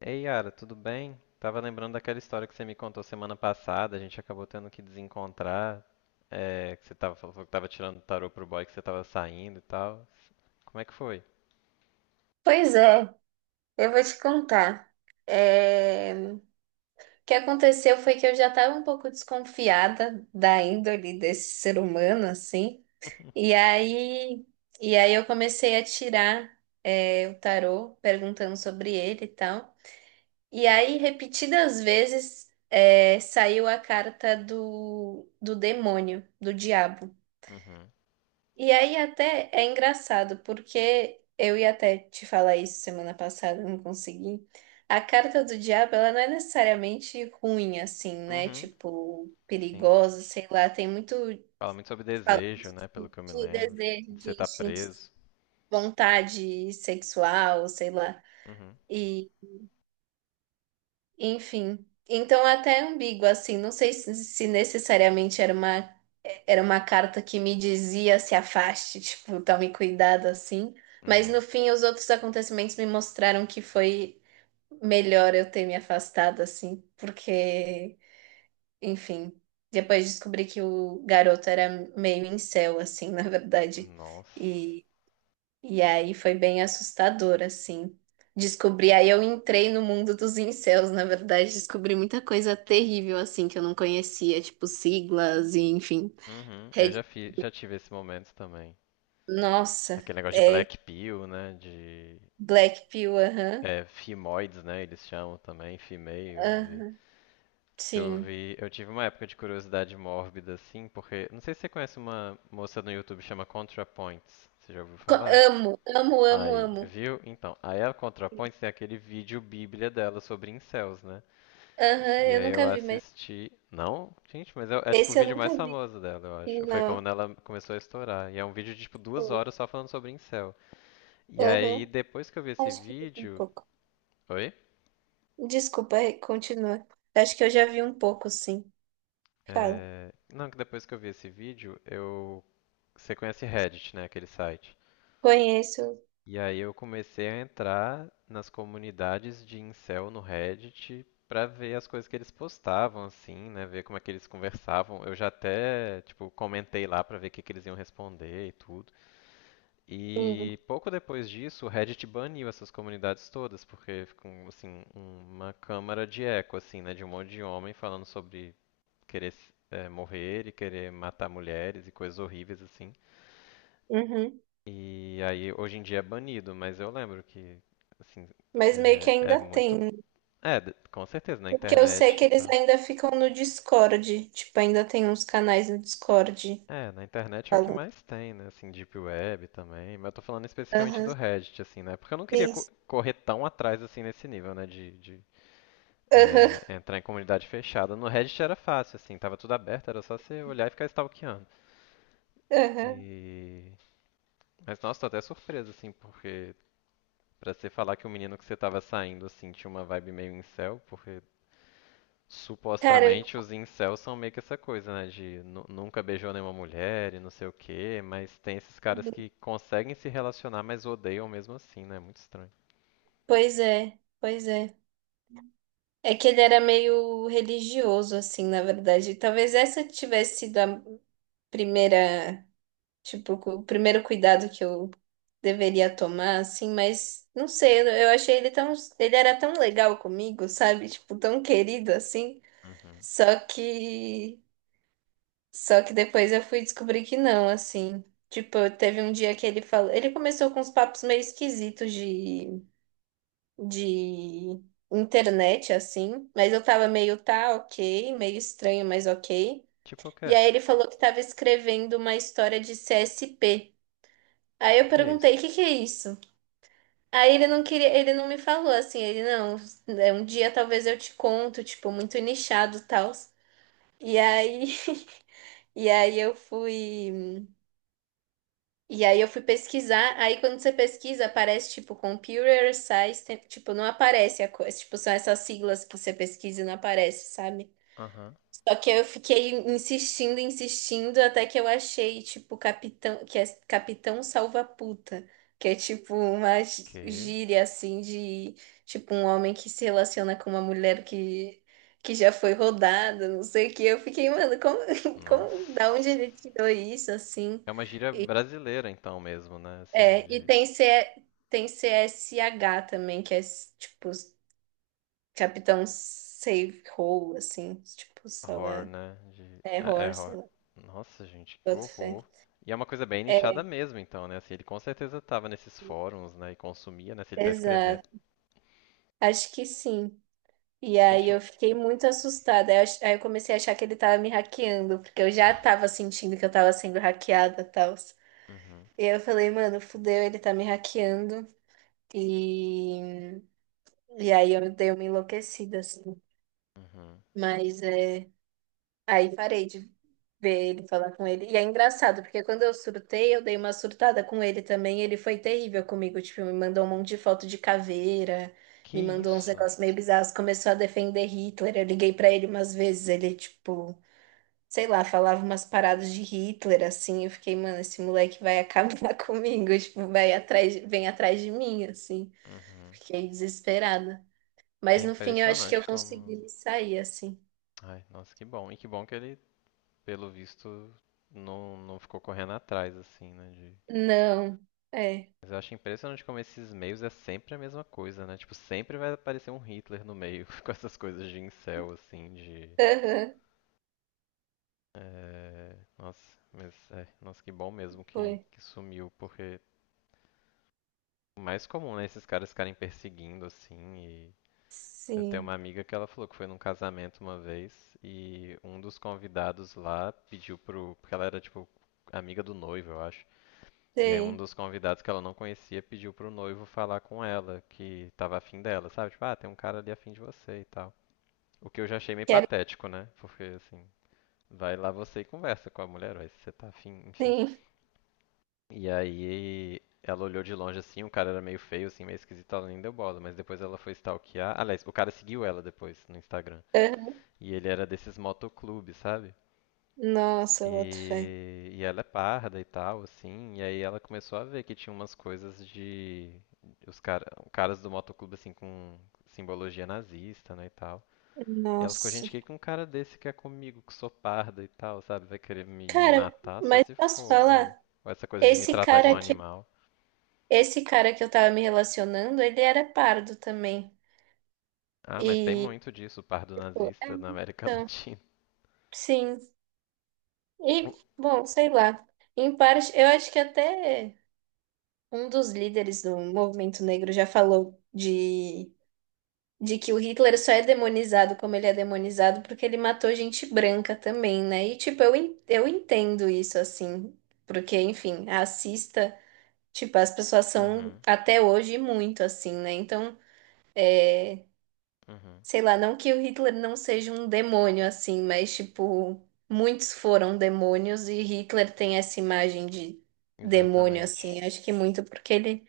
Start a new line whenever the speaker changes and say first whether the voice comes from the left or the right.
left: Ei, Yara, tudo bem? Tava lembrando daquela história que você me contou semana passada, a gente acabou tendo que desencontrar, que você tava, falou que tava tirando tarô pro boy que você tava saindo e tal. Como é que foi?
right: Pois é, eu vou te contar. O que aconteceu foi que eu já estava um pouco desconfiada da índole desse ser humano, assim. E aí, e aí eu comecei a tirar, o tarô, perguntando sobre ele e tal. E aí, repetidas vezes, saiu a carta do demônio, do diabo.
left: Uhum.
right: E aí até é engraçado, porque eu ia até te falar isso semana passada, não consegui. A carta do diabo, ela não é necessariamente ruim, assim, né?
left: Uhum,
right: Tipo,
left: sim.
right: perigosa, sei lá. Tem muito
left: Fala muito sobre
right: fala
left: desejo, né, pelo que eu me
right: de
left: lembro,
right: desejo,
left: de você
right: de
left: estar
right: instinto,
left: preso.
right: vontade sexual, sei lá.
left: Uhum,
right: Enfim, então é até ambíguo assim, não sei se necessariamente era uma carta que me dizia se afaste, tipo, tome cuidado assim, mas no
left: uhum.
right: fim os outros acontecimentos me mostraram que foi melhor eu ter me afastado assim, porque, enfim, depois descobri que o garoto era meio incel assim, na verdade.
left: Nossa.
right: E aí foi bem assustador, assim. Descobri, aí eu entrei no mundo dos incels, na verdade, descobri muita coisa terrível, assim, que eu não conhecia, tipo siglas e enfim.
left: Uhum,
right: Red...
left: já tive esse momento também.
right: Nossa,
left: Aquele negócio de
right: é
left: black pill, né, de...
right: Black Pill, aham,
left: É, femoides, né, eles chamam também, females e...
right: aham,
left: Eu
right: sim.
left: vi, eu tive uma época de curiosidade mórbida, assim, porque não sei se você conhece uma moça no YouTube que chama ContraPoints. Você já ouviu falar?
right: Amo, amo, amo,
left: Aí,
right: amo.
left: viu? Então, aí a ContraPoints tem aquele vídeo bíblia dela sobre incels, né?
right: Aham,
left: E
right: eu
left: aí eu
right: nunca vi, mas
left: assisti. Não? Gente, é tipo o
right: esse eu
left: vídeo mais
right: nunca vi.
left: famoso dela, eu acho. Foi
right: Não.
left: quando ela começou a estourar. E é um vídeo de tipo
right: é,
left: 2 horas só falando sobre incel. E aí
right: Aham,
left: depois que eu vi esse
right: acho que eu vi um
left: vídeo.
right: pouco.
left: Oi?
right: Desculpa, continua. Acho que eu já vi um pouco, sim. Fala.
left: Não, que depois que eu vi esse vídeo, eu. Você conhece Reddit, né? Aquele site.
right: Conheço.
left: E aí eu comecei a entrar nas comunidades de incel no Reddit pra ver as coisas que eles postavam, assim, né? Ver como é que eles conversavam. Eu já até, tipo, comentei lá pra ver o que que eles iam responder e tudo.
right: Sim.
left: E pouco depois disso, o Reddit baniu essas comunidades todas, porque ficou, assim, uma câmara de eco, assim, né? De um monte de homem falando sobre querer morrer e querer matar mulheres e coisas horríveis, assim.
right: Uhum.
left: E aí, hoje em dia é banido, mas eu lembro que, assim,
right: Mas meio que
left: é, é
right: ainda
left: muito.
right: tem, né?
left: É, de- com certeza, na
right: Porque eu sei
left: internet
right: que
left: e
right: eles
left: tal.
right: ainda ficam no Discord. Tipo, ainda tem uns canais no Discord
left: É, na internet é o que
right: falando.
left: mais tem, né? Assim, Deep Web também. Mas eu tô falando especificamente do
right: Aham.
left: Reddit, assim, né? Porque eu não queria co-
right: Isso.
left: correr tão atrás, assim, nesse nível, né?
right: Aham.
left: Entrar em comunidade fechada. No Reddit era fácil, assim, tava tudo aberto, era só você olhar e ficar stalkeando.
right: Aham.
left: E. Mas, nossa, tô até surpreso, assim, porque. Pra você falar que o menino que você tava saindo, assim, tinha uma vibe meio incel, porque
right: Cara,
left: Supostamente os incels são meio que essa coisa, né? De nu- nunca beijou nenhuma mulher e não sei o quê, mas tem esses caras que conseguem se relacionar, mas odeiam mesmo assim, né? Muito estranho.
right: pois é. Pois é. É que ele era meio religioso, assim, na verdade. Talvez essa tivesse sido a primeira. Tipo, o primeiro cuidado que eu deveria tomar, assim, mas não sei. Eu achei ele tão. Ele era tão legal comigo, sabe? Tipo, tão querido assim.
left: Uhum.
right: Só que só que depois eu fui descobrir que não, assim. Tipo, teve um dia que ele falou, ele começou com uns papos meio esquisitos de internet assim, mas eu tava meio tá, OK, meio estranho, mas OK.
left: Tipo o
right: E
left: quê?
right: aí ele falou que tava escrevendo uma história de CSP. Aí
left: O
right: eu
left: que é
right: perguntei, o
left: isso?
right: que que é isso? Aí ele não queria, ele não me falou assim, ele não, é um dia talvez eu te conto, tipo, muito nichado e tal. E aí, e aí eu fui E aí eu fui pesquisar, aí quando você pesquisa, aparece tipo Computer Science, tipo, não aparece a coisa, tipo, são essas siglas que você pesquisa e não aparece, sabe?
left: Aham.
right: Só que eu fiquei insistindo, insistindo, até que eu achei, tipo, Capitão, que é Capitão Salva-Puta, que é tipo uma
left: Que?
right: gíria assim de tipo um homem que se relaciona com uma mulher que já foi rodada, não sei o que. Eu fiquei, mano, como,
left: Nossa.
right: como, da onde ele tirou isso assim?
left: É uma gíria brasileira então mesmo, né? Assim,
right: É, e
left: de
right: tem CSH também, que é tipo Capitão Save Hole, assim, tipo,
left: horror,
right: salva
left: né? De... É, é
right: terror, sei
left: horror.
right: lá,
left: Nossa, gente, que
right: boto fé.
left: horror. E é uma coisa bem nichada mesmo, então, né? Assim, ele com certeza tava nesses fóruns, né? E consumia, né? Se ele tá escrevendo.
right: Exato, acho que sim. E aí
left: Gente,
right: eu fiquei muito assustada. Aí eu comecei a achar que ele tava me hackeando, porque eu já tava sentindo que eu tava sendo hackeada e tal.
left: uhum.
right: E eu falei, mano, fudeu, ele tá me hackeando. E, e aí eu dei uma enlouquecida, assim.
left: Uhum.
right: Mas é... aí parei de ver ele, falar com ele. E é engraçado, porque quando eu surtei, eu dei uma surtada com ele também. Ele foi terrível comigo, tipo, me mandou um monte de foto de caveira,
left: Que
right: me mandou uns
left: isso?
right: negócios meio bizarros, começou a defender Hitler. Eu liguei pra ele umas vezes, ele, tipo, sei lá, falava umas paradas de Hitler, assim. Eu fiquei, mano, esse moleque vai acabar comigo, tipo, vem atrás de mim, assim.
left: Uhum.
right: Fiquei desesperada.
left: É
right: Mas no fim eu acho que
left: impressionante
right: eu consegui
left: como.
right: me sair, assim.
left: Ai, nossa, que bom. E que bom que ele, pelo visto, não ficou correndo atrás, assim, né? de-
right: Não, é.
left: Mas eu acho impressionante como esses meios é sempre a mesma coisa, né? Tipo, sempre vai aparecer um Hitler no meio com essas coisas de incel, assim, de.
right: Aham,
left: Nossa, nossa, que bom mesmo
right: foi.
left: que sumiu, porque o mais comum, né? Esses caras ficarem perseguindo, assim, e Eu tenho uma
right: Sim.
left: amiga que ela falou que foi num casamento uma vez e um dos convidados lá pediu pro. Porque ela era tipo amiga do noivo, eu acho. E aí um
right: Sei.
left: dos convidados que ela não conhecia pediu pro noivo falar com ela, que tava afim dela, sabe? Tipo, ah, tem um cara ali afim de você e tal. O que eu já achei meio
right: Quero
left: patético, né? Porque assim, vai lá você e conversa com a mulher, vai, se você tá afim, enfim.
right: sim.
left: E aí ela olhou de longe assim, o cara era meio feio, assim, meio esquisito, ela nem deu bola, mas depois ela foi stalkear. Aliás, o cara seguiu ela depois no Instagram.
right: Aham.
left: E ele era desses motoclubes, sabe?
right: Nossa, boto fé.
left: E ela é parda e tal, assim. E aí ela começou a ver que tinha umas coisas de. Os cara, caras do motoclube, assim, com simbologia nazista, né, e tal. E ela ficou, gente,
right: Nossa.
left: o que que um cara desse quer comigo, que sou parda e tal, sabe? Vai querer me
right: Cara,
left: matar só
right: mas
left: se
right: posso
left: for. Ou
right: falar?
left: essa coisa de me
right: Esse
left: tratar igual
right: cara
left: um
right: que,
left: animal.
right: esse cara que eu tava me relacionando, ele era pardo também.
left: Ah, mas tem
right: E,
left: muito disso, pardo
right: tipo, é,
left: nazista na América
right: então,
left: Latina.
right: sim. E, bom, sei lá. Em parte, eu acho que até um dos líderes do movimento negro já falou de que o Hitler só é demonizado como ele é demonizado porque ele matou gente branca também, né? E, tipo, eu entendo isso, assim, porque, enfim, racista, tipo, as pessoas são
left: Uhum,
right: até hoje muito assim, né? Então, é,
left: uhum,
right: sei lá, não que o Hitler não seja um demônio, assim, mas, tipo, muitos foram demônios e Hitler tem essa imagem de demônio,
left: exatamente.
right: assim, acho que muito porque ele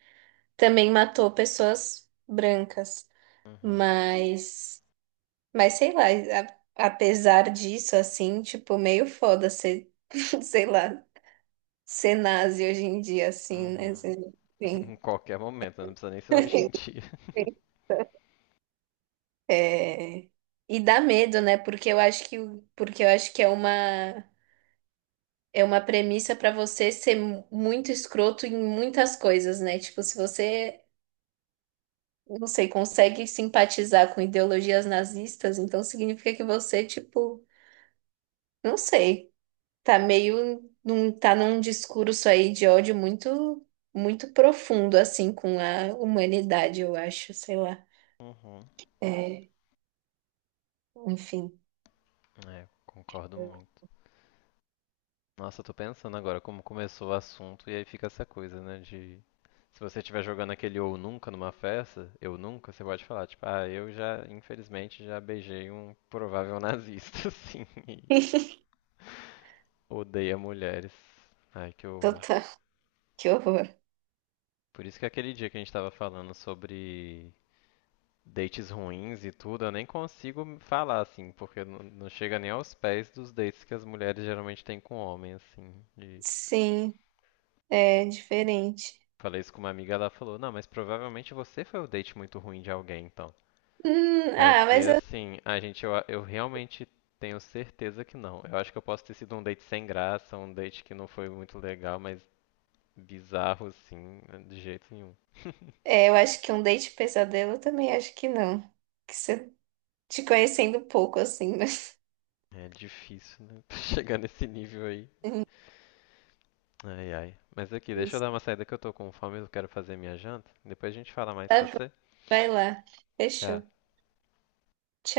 right: também matou pessoas brancas.
left: Uhum,
right: Mas mas sei lá, apesar disso, assim, tipo, meio foda ser, sei lá, ser nazi hoje em dia, assim, né?
left: uhum. Em
right: Enfim.
left: qualquer momento, né? Não precisa nem ser hoje em dia.
right: É, e dá medo, né? Porque eu acho porque eu acho que é uma premissa para você ser muito escroto em muitas coisas, né? Tipo, se você, não sei, consegue simpatizar com ideologias nazistas, então significa que você, tipo, não sei. Tá tá num discurso aí de ódio muito profundo assim com a humanidade, eu acho, sei lá.
left: Uhum.
right: É, enfim,
left: É, concordo muito. Nossa, eu tô pensando agora como começou o assunto e aí fica essa coisa, né, de se você estiver jogando aquele ou nunca numa festa, eu nunca, você pode falar, tipo, ah, eu já, infelizmente, já beijei um provável nazista, assim, e odeia mulheres. Ai, que horror.
right: total, que horror.
left: Por isso que é aquele dia que a gente tava falando sobre dates ruins e tudo, eu nem consigo falar assim, porque não chega nem aos pés dos dates que as mulheres geralmente têm com homem, assim. De-
right: Sim, é diferente.
left: Falei isso com uma amiga, ela falou: Não, mas provavelmente você foi o date muito ruim de alguém, então. Aí eu
right: Ah,
left: fiquei
right: mas eu,
left: assim: Ah, gente, eu realmente tenho certeza que não. Eu acho que eu posso ter sido um date sem graça, um date que não foi muito legal, mas bizarro, assim, de jeito nenhum.
right: é, eu acho que um date pesadelo eu também acho que não. Que você te conhecendo pouco assim, mas
left: É difícil, né? Chegar nesse nível aí.
right: Hum,
left: Ai, ai. Mas aqui, deixa eu dar
right: isso.
left: uma saída que eu tô com fome, e eu quero fazer minha janta. Depois a gente fala mais,
right: Tá
left: pode
right: bom,
left: ser?
right: vai lá. Fechou.
left: Tchau.
right: Tchau.